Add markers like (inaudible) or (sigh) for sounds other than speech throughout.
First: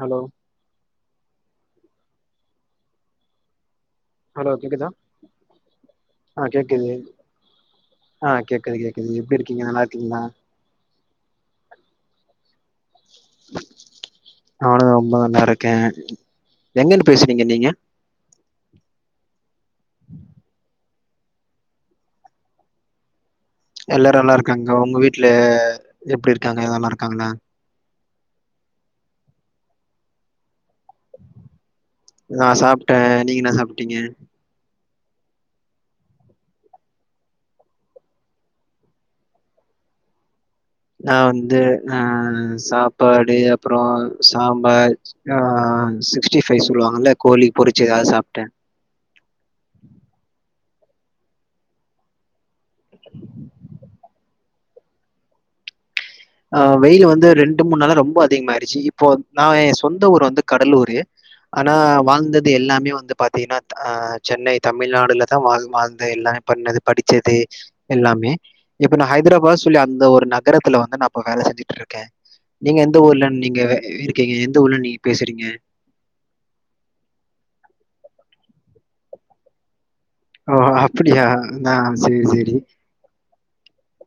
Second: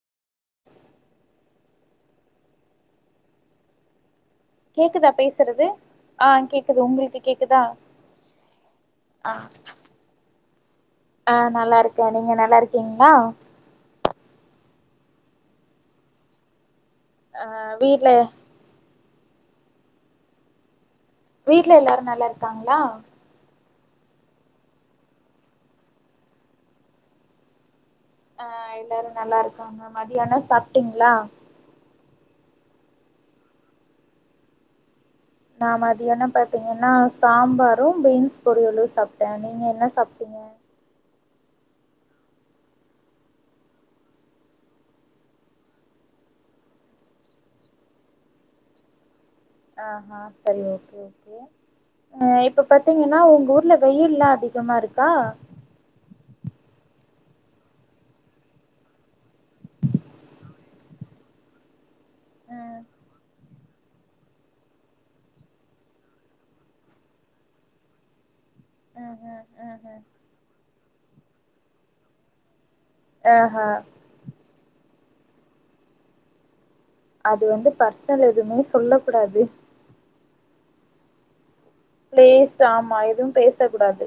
Hello கேக்குதா பேசுறது ஆ கேக்குது உங்கள்க்கு கேக்குதா ஆ கேக்குது கேக்குது ஆ எப்டி இருக்கீங்க நல்லா இருக்கீங்ளா ஆ நல்லா இருக்கே நீங்க நல்லா இருக்கீங்ளா அவன ரொம்ப நல்லா இருக்கே என்னனு ஆ பேசுறீங்க நீங்க வீட்ல வீட்ல எல்லாரு நல்லா இருக்காங்ளா எல்லாரு நல்லா இருக்காங்க உங்க வீட்ல எப்டி இருக்காங்க நல்லா இருக்காங்ளா அ எல்லாரு நல்லா இருக்காங்க மதியானோ சாப்ட்டீங்ளா நா சாப்ட்டே நீங்க என்ன சாப்ட்டீங்க நா மதியானோ பாத்தீங்கன்னா சாம்பாரு பீன்ஸ் பொரியளு சாப்ட்டே நீங்க என்ன சாப்ட்டீங்க நா வந்து அ சாப்பாடு அப்றோ சாம்பார் ஆ சிக்ஸ்டி ஃபைவ் சொல்லுவாங்கல்ல கோழி பொரிச்சு அது சாப்ட்டே ஆஹா செரி ஓகே ஓகே அ இப்ப பாத்தீங்கன்னா உங்க ஊர்ல வெயில்லா அதிகமா இருக்கா அ வெயிலு வந்து ரெண்டு மூணு நாள ரொம்ப அதிகமாயிட்ச்சு இப்போ நா சொந்த ஊர் வந்து கடலூரு ஆனா வாழ்ந்தது ம் எல்லாமே வந்து பாத்தீங்கன்னா அ சென்னை தமிழ்நாடுலதா வாழ்ந்த எல்லாமே பண்ணது படிச்சது எல்லாமே இப்ப நா ம் ம் ஹைதராபாத் ம் சொல்லி ம் அந்த ஒரு நகரத்துல வந்து நா இப்ப வேல செஞ்சுட்டு இருக்கே நீங்க எந்த ஊர்ல நீங்க ஆஹா இருக்கீங்க எந்த ஊர்ல நீங்க பேசுறீங்க அது வந்து பர்சனல் எதுமே சொல்ல கூடாது ஓ அப்புடியா ந்தா பேச ஆமா எதுவு பேச கூடாது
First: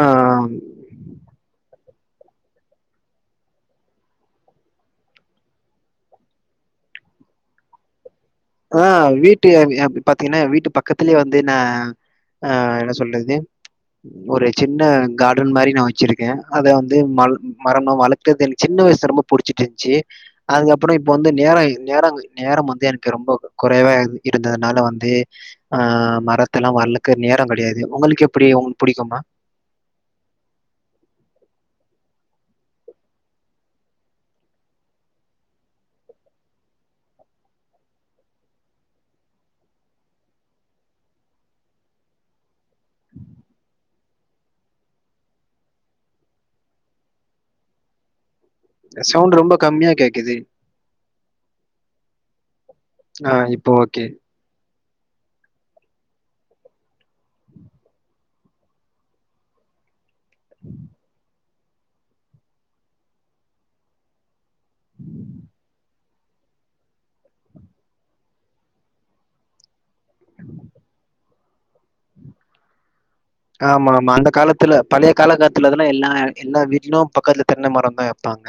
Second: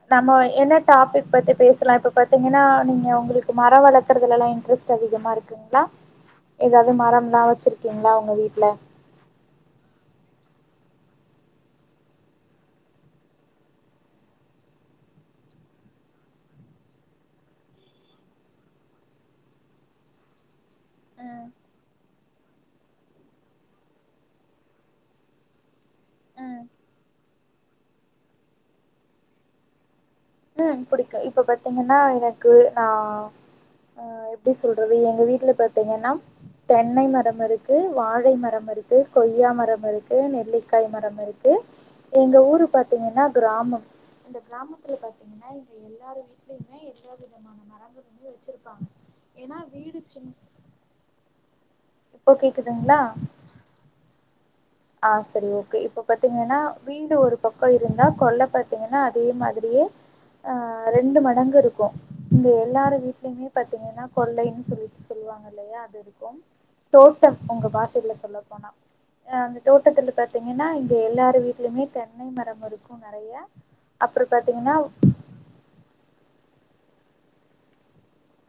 ஆ, நம்ம என்ன டாபிக் பத்தி பேசலா இப்ப பாத்தீங்கன்னா நீங்க உங்ளுக்கு மர வளக்குறதுலல்லா இட்ரெஸ்ட் அதிகமா இருக்கு ங்ளா எதாவது மரம்லா வச்சிருக்கீங்ளா உங்க வீட்ல ஆ வீட்டு பாத்தீங்கன்னா வீட்டு பக்கத்துலே வந்து நா ஆ என்ன சொல்றது ஒரு சின்ன கார்டன் மாரி நா வச்சிருக்கே அத வந்து ம மரம்னோ வளக்கறது எனக்கு சின்ன வயசு ரொம்ப புடிச்சிட்ருந்துச்சி அதுக்கப்ற இப்ப வந்து ம் நேர நேர நேரம் வந்து எனக் கு ரொம்ப குறைவா இருந்ததுனால வந்து ஆ ம் மரத்தெல்லாம் வளக்க நேரம் கிடையாது உங்களுக்கு எப்டி உங்களுக்கு புடிக்குமா ம் புடிக்கும் இப்ப பாத்தீங்கன்னா எனக்கு நா ஆ எப்டி சொல்றது எங்க வீட்ல பாத்தீங்கன்னா தென்னை மரம் இருக்கு வாழை மரம் இருக்கு கொய்யா மரம் இருக்கு நெல்லிக்காய் மரம் இருக்கு எங்க ஊரு பாத்தீங்கன்னா கிராமம் அந்த கிராமத்துல பாத்தீ என்னா இங்க எல்லாரு வீட்லயுமே எல்லா விதமான மரங்கள் வந்து வச்சிரு சவுண்டு ரொம்ப கம்மியா கேக்குது இப்போ கேக்குதுங்களா ஆ இப்ப ஓகே ஆ சரி ஓகே இப்ப பாத்தீங்கன்னா வீடு ஒரு பக்கம் இருந்தா கொள்ள பாத்தீங்கன்னா அதே மாதிரியே ஆ ரெண்டு மடங்கு இருக்கும் இங்க எல்லார வீட்லயுமே பாத்தீங்கன்னா கொள்ளை சொல்லிட்டு சொல்லுவாங்க இல்லையா அது இருக்கும் தோட்டம் உங்க பாஷையில சொல்ல போன ஆ தோட்டத்தில பாத்தீங்கன்னா இங்க எல்லாரு வீட்லயுமே தென்னை மரம் இருக்கும் நறையா ஆமா ஆமா அந்த காலத்துல பழைய காலகத்துல இதுல்லா எல்லா எல்லா வீட்லயும் பக்கத்துல தென்ன மரந்தான் வைப்பாங்க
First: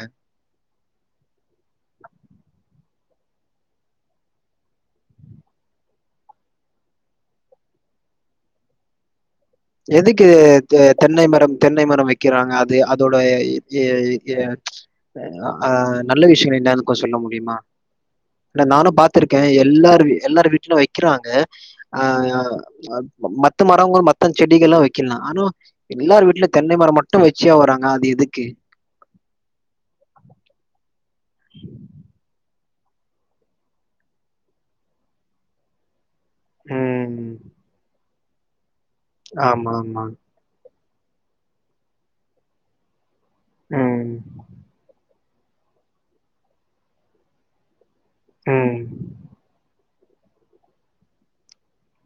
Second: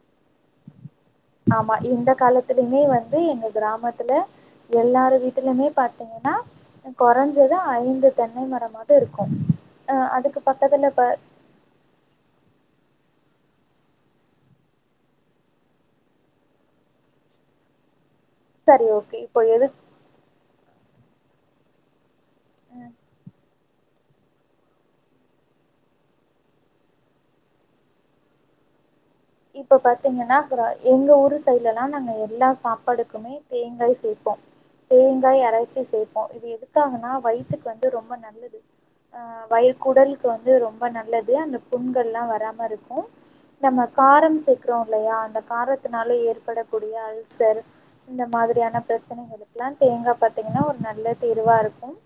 ஆமா இந்த காலத்துலயுமே வந்து எங்க கிராமத்துல எல்லாரு வீட்டலுமே பாத்தீங்கன்னா கொறஞ்சது ஐந்து தென்னை மரமாவது இருக்கும் எதுக்கு தெ தென்னை மரம் தென்னை மரம் வைக் கிறாங்க அது அதோட ஏ ஏ ஆ நல்ல விஷியம் என்னான் கொஞ்சம் சொல்ல முடியுமா இல்ல சரி நானும் ஓகே இப்போ பாத்துருக்கேன் எது எல்லாரு வீ எல்லாரு வீட்லயும் வக்கிறாங்க ஆ ஆ மத்த மரங்கள் மத் த செடிகள்லா வக்கலாம் ஆனா எல்லாரு வீட்ல தென்னை மரம் மட்டும் வச்சியா வராங்க அது எதுக்கு இப்போ பாத்தீங்கன்னா அப்புறம் எங்க ஊர் சைட்லலா நாங்க எல்லா சாப்பாடுக்குமே தேங்காய் சேப்போம் தேங்காய் அரைச்சி சேப் போ இது எதுகாகன்னா ம். வயித்துக்கு வந்து ரொம்ப நல்லது ஆ ஆமா, வயிறு ஆமா. குடலுக்கு வந் து ரொம்ப நல்லது அந்த புண்கள்லா வராம இருக்கும் நம்ம ம். காரம் சேக்கறோம் இல்லையா அந்த காரத்துனால ஏற்படக்கூடிய அல்சர் இந்த ம். மாதிரியான பிரச்சனைகள் லா தேங்கா பாத்தீங்கன்னா ஒரு நல்ல தீர்வா இருக்கும்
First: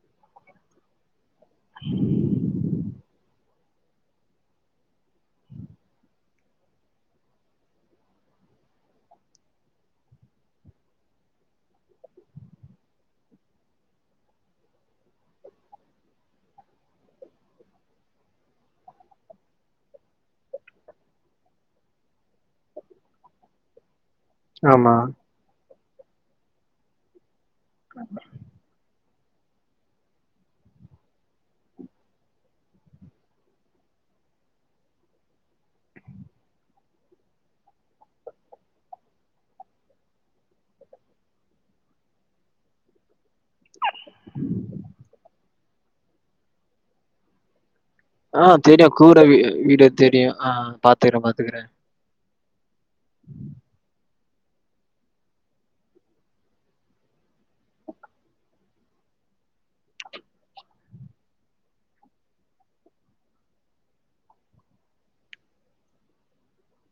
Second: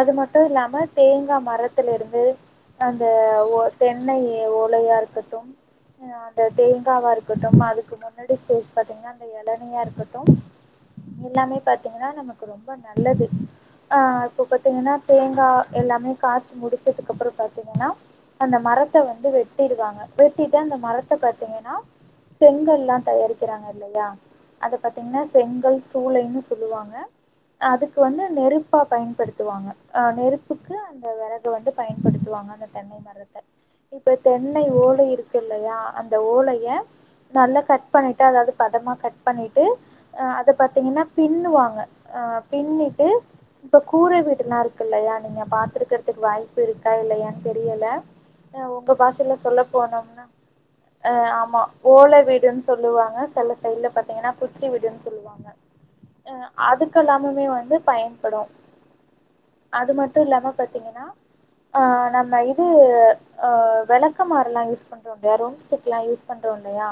அது மட்டும் இல்லாம தேங்கா மரத்துல இருந்து அந்த ஓ தென்னை ஓலையா இருக்கட் நா அந்த தேங்காவா இருக்கட்டும் அதுக்கு முன்னாடி ஸ்டேஜ் பாத்தீங்கன்னா அந்த எளனியா இருக்கட்டும் எல்லாமே பாத்தீங்கன்னா நமக்கு ரொம்ப நல்லது ஆ இப்போ பாத்தீங்கன்னா தேங்கா எல்லாமே காய்ச்சி முடிச்சதுக்கப்புறம் பாத்தீங்கன்னா அந்த மரத்த வந்து வெட்டிடுவாங்க வெட்டி ட்டு அந்த மரத்த பாத்தீங்கன்னா செங்கல்லா தயாரிக்கிறாங்க இல்லையா அத ஆமா. பாத்தீங்கன்னா செங்கல் சூளைன்னு சொல்லுவாங்க அதுக்கு வந்து நெருப்பா பயன்படுத் துவாங்க ஆ நெருப்புக்கு அந்த வெறக வந்து பயன்படுத்துவாங்க அந்த தென்னை மரத்த இப்ப தென்னை ஓலை இருக்கில்லையா அந்த ஓலைய நல்லா கட் பண்ணிட்டு அதாவ்து பதமா கட் பண்ணிட்டு அ அத பாத்தீங்ன்னா பின்னுவாங்க அ பின்னிட்டு இப்ப கூரை வீடுல்லா இருக்கில்லையா நீங்க பாத்துருக்கறதுக்கு வாய்ப்பு இருக்கா இல்லையான் தெரியல ஆ அ தெரியு உங்க கூரை பாஷைல சொல்ல வீடு போனோம்னா தெரியு ஆ அ பார்த்துக்கிறேன், ஆமா பார்த்துக்கிறேன். ஓலை வீடுன் சொல்லுவாங்க செல சைடுல பாத்தீங்கன்னா குச்சி வீடுன் சொல்லுவாங்க அ அதுக்கெல்லாமமே வந்து பயன்படு அது மட்டு இல்லாம பாத்தீங்கன்னா ஆ நம்ம இது அ வெளக்குமாறுல்லா யூஸ் பண்றோல்லையா ரூம்ஸ்டிக்லா யூஸ் பண்றோ இல்லையா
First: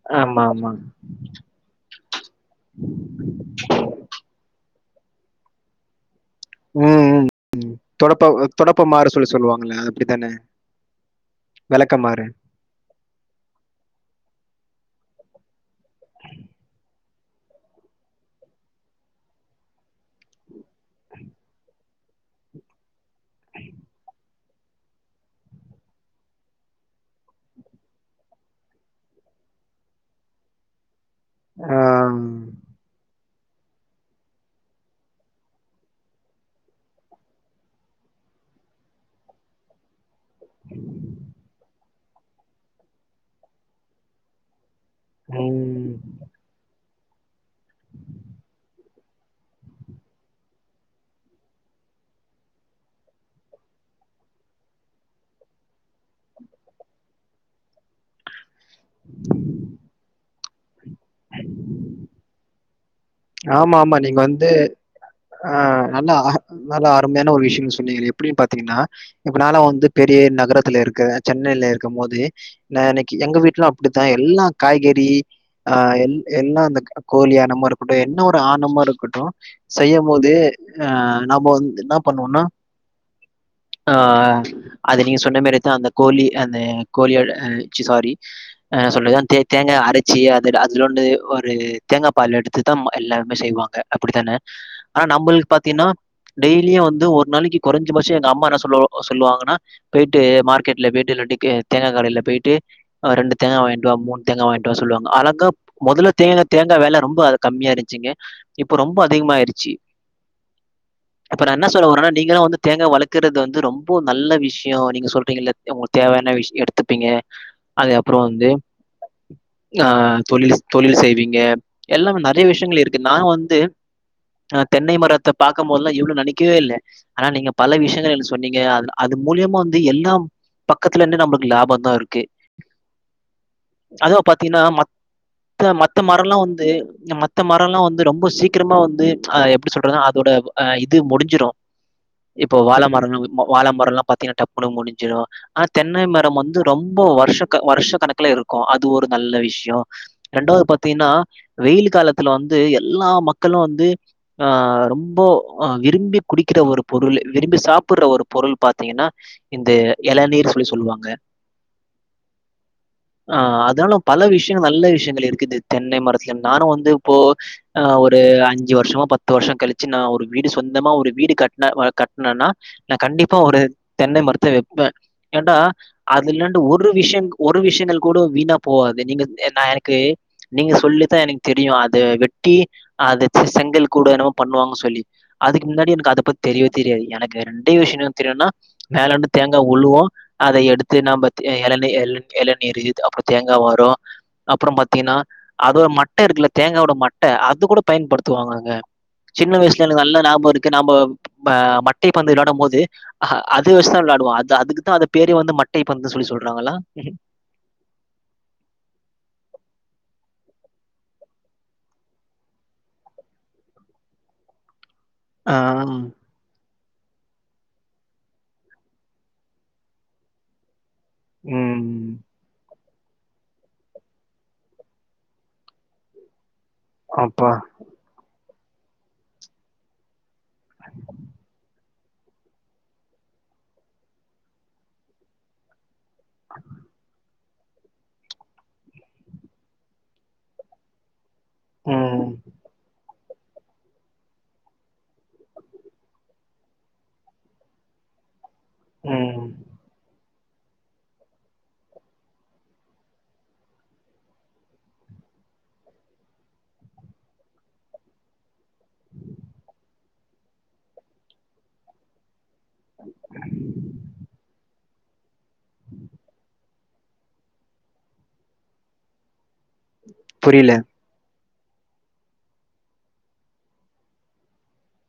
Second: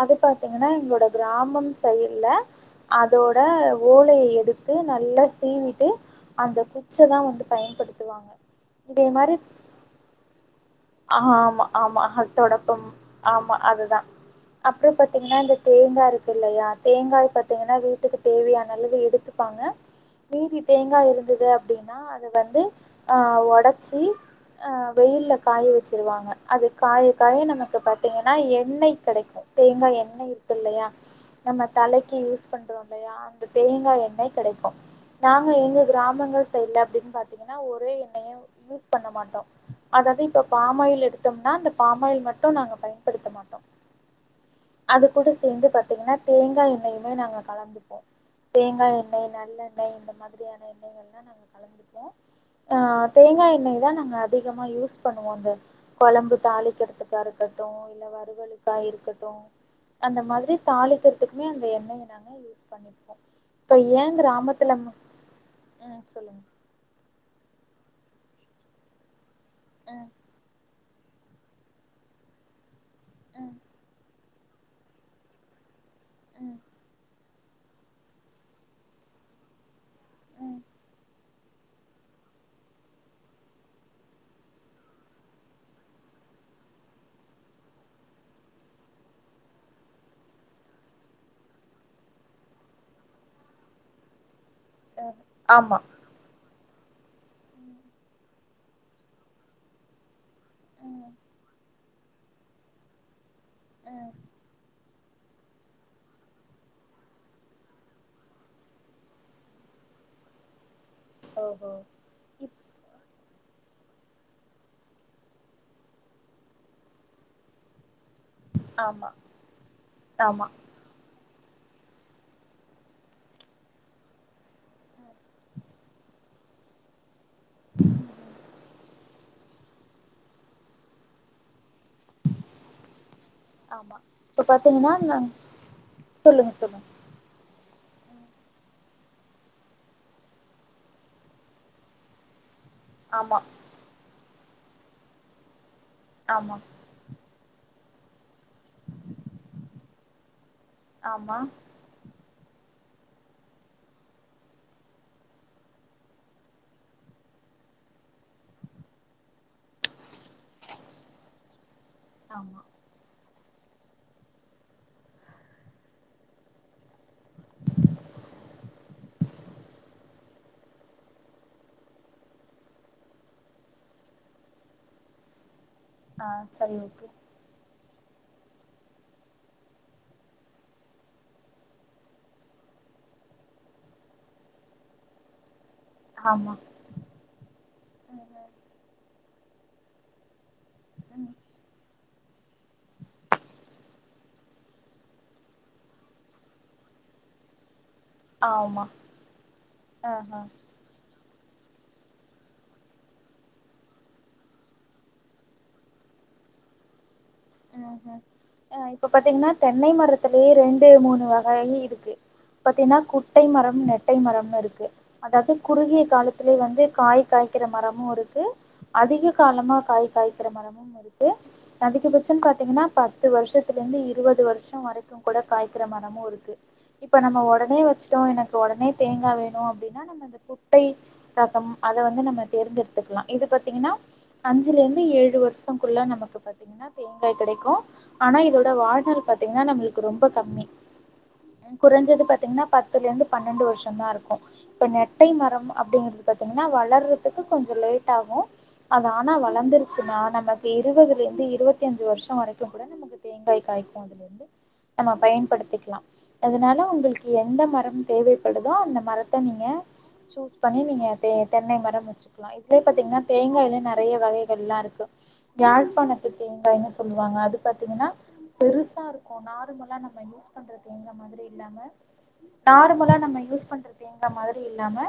அது ஆமா, ஆமா. பாத்தீங்கன்னா எங்களோட கிராமம் சைல்ல அதோட ஓலைய எடுத்து நல்லா சீவிட்டு அந்த ம், குச்சதா ம். வந்து தொடப்ப பயன்படுத்துவாங்க இதே தொடப்பமாரு சொல்லி மாரி சொல்லுவாங்கல்ல. அது அப்படித்தானே? ஆமா ஆமா விளக்கமாறு. ஹத்தோடப்பம் ஆமா அதுதா அப்ற பாத்தீங்கன்னா இந்த தேங்கா இருக்கில்லையா தேங்காய் பாத்தீங்கன்னா வீட்டுக்கு தேவையான அளவு எடுத்து ப்பாங்க மீதி தேங்காய இருந்தது அப்டின்னா அது வந்து ஆ ஒடச்சி அ வெயில்ல காய வெச்சிருவாங்க அது காய காய நமக்கு பாத்தீங்கன்னா எண்ணெய் கெடைக்கு தேங்காய் எண்ணெய் இருக்கில்லையா நம்ம ஆ. தலைக்கு யூஸ் பண்றோல்லையா அந்த தேங்காய் எண்ணெய் கெடைக்கு நாங்க எங்க கிராமங்கள் சைட்ல அப்டின் பாத்தீங்கன்னா ஒரே எண்ணெய யூஸ் பண்ண மாட்டோ அதாவ்து இப்ப பாம்மாயில் எடுத்தோம்னா அந்த பாம்மாயில் மட்டு நாங்க பயன்படுத்த மாட்டோ அது கூட சேந்து ம். பாத்தீங்கன்னா தேங்காய் எண்ணெயிமே நாங்க கலந்துப்போ தேங்காய் எண்ணெய் நல்லெண்ணெய் இந்த மாதிரியான எண்ணெய் எல்லா (inaudible) ஆ தேங்காய் எண்ணெய் தா நாங்க அதிகமா யூஸ் பண்ணுவோ அந்த கொழம்பு தாளி க்கிறதுக்கா இருக்கட்டு இல்ல வறுவலுக்கா இருக்கட்டு அந்த மாதிரி தாளிக்கிறதுக்குமே அந்த எண்ணெய நாங்க யூஸ் பண்ணிப்போ இப்ப ஆமாமா ஏ நீங்க வந்து கிராமத்துல ம ஆ ம் நல்லா சொல்லுங்க நல்லா அருமையான ஒரு விஷயம் சொன்னீங்களே எப்டின் பாத்தீங்கன்னா இப்ப நாலா வந்து ம் பெரிய நகரத்துல இருக்கறே சென்னையில இருக்கும் போது ந இன்னைக்கு எங்க ம் வீட்டுலு அப்டிதா எல்லா காய்கறி அ எல் ம் எல்லா அந்த கோழி எனாமா இருக்கட்டு என்ன ஒரு ஆணமா இருக்கட்டு செய்யும் போது ம் அ நாம வந்து என்ன பண்ணுவோனா ஆ அது நீங்க சொன்ன மாரியே தா அந்த கோழி அந்த கோழியோட ச்சி சாரி ஆ சொல்றது அந் தே தேங்காய அரச்சி அது அதுல வந்து ஒரு தேங்கா பால் எடுத் து தா எல்லாருமே செய்வாங்க அப்படித்தானே ஆனா அ நம்மளுக் ஆமா பாத்தீனா டெய்லியே வந்து ஒரு நாளைக்கு டெய்லி வந்து ஒரு நாளைக்கி கொறஞ்ச பட்சோ எங்க அம்மா என்ன சொல்லு சொல்லுவாங்கன்னா போய்ட்டு மார்க்கெட்ல ம் போயிட்டு இல்லாட்டி தே தேங்கா கடைல போயிட்டு ரெண்டு தேங்கா வாய்ண்ட்டு வா ம் மூண் தேங்கா வாய்ண்ட்டு வா சொல்லுவங்க அழகா மொதல்ல தேங்க தேங்கா வெல ரொம்ப கம்மியா இருந்துச்சிங்க இப்ப ரொம்ப அதிகமாயிருச்சு இப்ப நா என்ன ஓஹோ சொல்ல வரனா நீங்க தா இப் வந்து தேங்கா வளக்கறது வந்து ரொம்போ நல்ல விஷ்யோ நீங்க சொல்றீங்கல்ல உங்களுக் தேவையான விஷ் எடுத்துப்பீங்க (inaudible) அது அப்பறம் வந்து ஆமா ஆ ஆமா தொழில் தொழில் செய்வீங்க எல்லாமே ந றைய விஷயங்கள் இருக்கு நான் வந்து அ தென்னை மரத்த பாக்கும் போதுல்லா இவ்ளோ நினைக்கவே இல்ல ஆனா நீங்க பல விஷயங்கள் எனக் சொன்னீங்க அத் அது மூலியமா வந் து எல்லாம் பக்கத்துல இருந்து நம்மக்கு லாப தா இருக்கு ஆமா அதுவு இப்ப பாத்தீங்கன்னா நாங்க மத்த மத்த மரல்லா சொல்லுங்க வந்து சொல்லுங்க மத்த மரம்ல்லா வந்து ரொம்ப சீக்கிரமா வந்து ஆ எப்டி சொல்றதுனா அதோட ஆ இது முடிஞ்சிடு இப்போ வாழை மரம் ஆமா வாழ மரம்ல்லா பாத்தீங்கன்னா டப்பு முடிஞ்சுறு ஆனா தென்னை மரம் ஆமா வந்து ரொம் போ வருஷ வருஷ கணக்குல இருக்கு அது ஒரு நல்ல விஷயோ ரெண்டாவது பத் தீன்னா ஆமா வெயில் காலத்துல வந்து எல்லா மக்களு வந்து ஆ ரொம்போ விரும்பி குடிக்கிற ஒரு பொருள் விரும்பி சாப்பிடுற ஒரு பொருள் பாத்தீங்கன்னா இந்த எளநீர் சொல்லி சொல்லுவாங்க ஆமா ஆ அதால பல விஷயங்கள் நல்ல விஷயங்கள் இருக்குது தென்னை மரத்துல நானு வந்து இப்போ ஆ ஒரு அஞ்சு வருஷமா பத்து வருஷோ கழிச்சு நா ஒரு வீடு சொந்தமா ஒரு வீடு கட்ன கட்னன்னா நா கண்டிப்பா ஒரு தென்னை மரத்த வப்பே ஏன்டா ஆ அது இல்லண்டு சரி ஒரு ஓகே விஷய ஒரு விஷயங்கள் கூட வீணா போகாது நீங்க நா எனக்கு நீங்க சொல்லி தா எனக்கு தெரியு அ த வெட்டி அத செங்கல் கூட என்னமோ பண்ணுவாங்க சொல்லி அதுக்கு முன்னாடி எனக்கு அத பத்தி ஆமா தெரியவே தெரியா எனக்கு ரெண்ட விஷயோ என்ன தெரியும்னா ம்ஹ்ம், மேலேண்டு தேங்கா உளுவு அத எடுத்து நாம்ப ம். எளநி எளநீர் இத் அப்றோ தேங்கா வரு அப்பறம் பாத்தீங்கன்னா அதோட மட்ட இருக்குல தேங்காவோட மட்ட அது கூட பயன்படுத்துவாங்கங்க ஆமா சின்ன வயசுல எனக்கு நல்லா ஆஹா ஞாபக இருக்கு நாம்ப இப்ப மட்டை பந்து விளையாடு போது அ அது வச்சுதா விளையாடுவோ அது அதுக்குதா அந்த பேரே வந்து மட்டை பந்து சொல்லி சொல்றாங்களா ம் ஹூ ஆ இப்ப பாத்தீங்கன்னா தென்னை மரத்திலயே ரெண்டு மூணு வகயி இருக்கு பாத்தீன்னா குட்டை மரம் நெட்டை மரம்னு இருக்கு அதாவது ஆ குறுகிய காலத் திலயே வந்து காய் காய்க்கிற மரமும் இருக்கு அதிக காலமா காய் காய்க்கிற மரம் முமுருக்கு ம் அதிகபட்சம் பாத்தீங்கன்னா பத்து வருஷத்துலருந்து இருபது வருஷோ வரைக்கு கூட காய்க்கற மரமும் இருக்கு இப்ப நம்ம அப்பா உடனே வச்சுட்டோ எனக்கு உடனே தேங்காய் வேணு அப்டின்னா நம்ம இந்த குட்டை ரகம் அத வந்து நம்ம தேர்ந்தெடுத்துக்கலா இது பாத்தீங்கன்னா அஞ்சுலருந்து ஏழு வருஷ் சோ குள்ள நமக்கு பாத்தீங்கன்னா கெடைக்கும் ஆனா இதோட வாழ் நாள் பாத்தீங்கன்னா நம்மளுக்கு ரொம்ப கம்மி குறஞ்சது ம் பாத்தீங்கன்னா பத்துலருந்து பன்னெண்டு வருஷோ தா இருக்கு இப்ப நெட்டை மரம் அப்டிங்கறது பாத்தீங்கன்னா வளர்றதுக்கு கொஞ்சோ லேட் ஆகு அது ஆனா ம் வளர்ந்துருச்சுன்னா நமக்கு இருபதுலருந்து இருபத் தய்ந்து வருஷோ வரைக்கு கூட நமக்கு தேங்காய் காய்க்கும் நம்ம பயன்படுத்திக்கலா அதனால உங்களுக்கு எந்த மரம் தேவைப்படுதோ அந்த மரத்த நீங்க சூஸ் பண்ணி நீங்க தெ தென்னை மரம் வச்சு ல இதுலயே பாத்தீங்கன்னா தேங்காய்லய நெறைய வகைகள்ல்லாம் இருக்கு யாழ்ப்பாணத்து தேங்காய்ன்னு சொல்லுவாங்க அது பாத்தீங்கன்னா பெருசா இருக்கு நார்மல் ம யூஸ் பண்ற புரியல தேங்கா மாரி இல்லாம நார்மலா நம்ம யூஸ் பண்ற தேங்கா மாதிரி இல்லாம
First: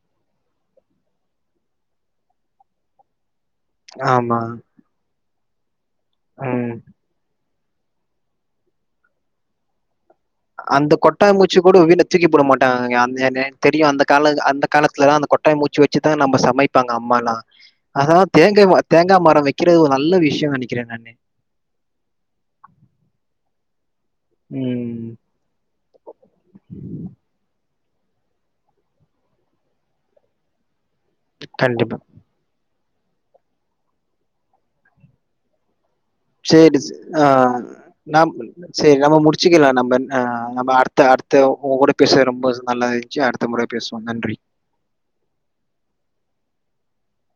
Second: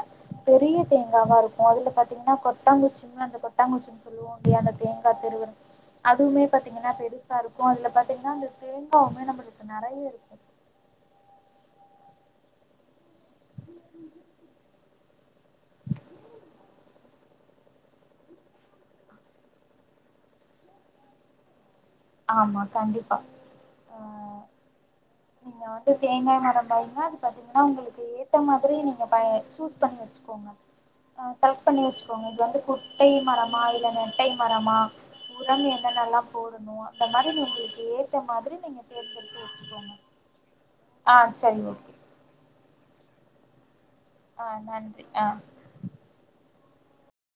பெரிய தேங்காவா இருக்கு அதுல பாத்தீங்கன்னா கொட்டாங்குச்சி (inaudible) கொட்டாங்குச்சின்னு சொல்லுவோ ஆமா இல்லையா அந்த தேங்கா திருவு (unintelligible) அதுவுமே ம் பாத்தீங்கன்னா பெருசா இருக்கு அதுல பாத்தீங்கன்னா அந்த தேங்காவுமே நம்மளுக்கு நெறைய இருக்கு அந்த கொட்டாங்குச்சு கூட வீட்ல தூக்கி போட மாட்டாங்க அங் க எ தெரியு அந்த கால அந்த காலத்துலதா அந்த கொட்டாங்குச்சி வச் ச்சிதா நம்ம சமைப்பாங்க அம்மாலா ஆஹ தேங்கா ம தேங்கா மர வக்கிறது ஒரு நல்ல விஷ்யோ நெனக்கிறே நானு ஆமா கண்டிப்பா அஹ் ம் நீங்க வந்து தேங்காய் மரம் பாய்ங்கன்னா அது பாத்தீங்கன்னா உங்களுக்கு ஏத்த மாதிரி நீங்க பயன் சூஸ் பண்ணி வச்சுக்கோங்க அ செலக்ட் கண்- பண்ணி வச்சுக்கோங்க இது வந்து கு குட்டை மரமா இல்ல நெட்டை மரமா உரங்கு என்னன்னல்லா சேரி டிஷ் ஆ நம் மாதிரி நீங்க சேரி நம்ம தேர்ந்தெடுத்து முடுச்சுக்கலா வச்சுக்கோங்க நம்ம ஆ நம்ம அடு த்த ஆ அடுத்த சரி உங்க ஓகே கூட பேசுறது ரொம்ப நல்லாய்ந்துச்சு அடுத்த முற பேசுவோ நன்றி ஆ நன்றி ஆ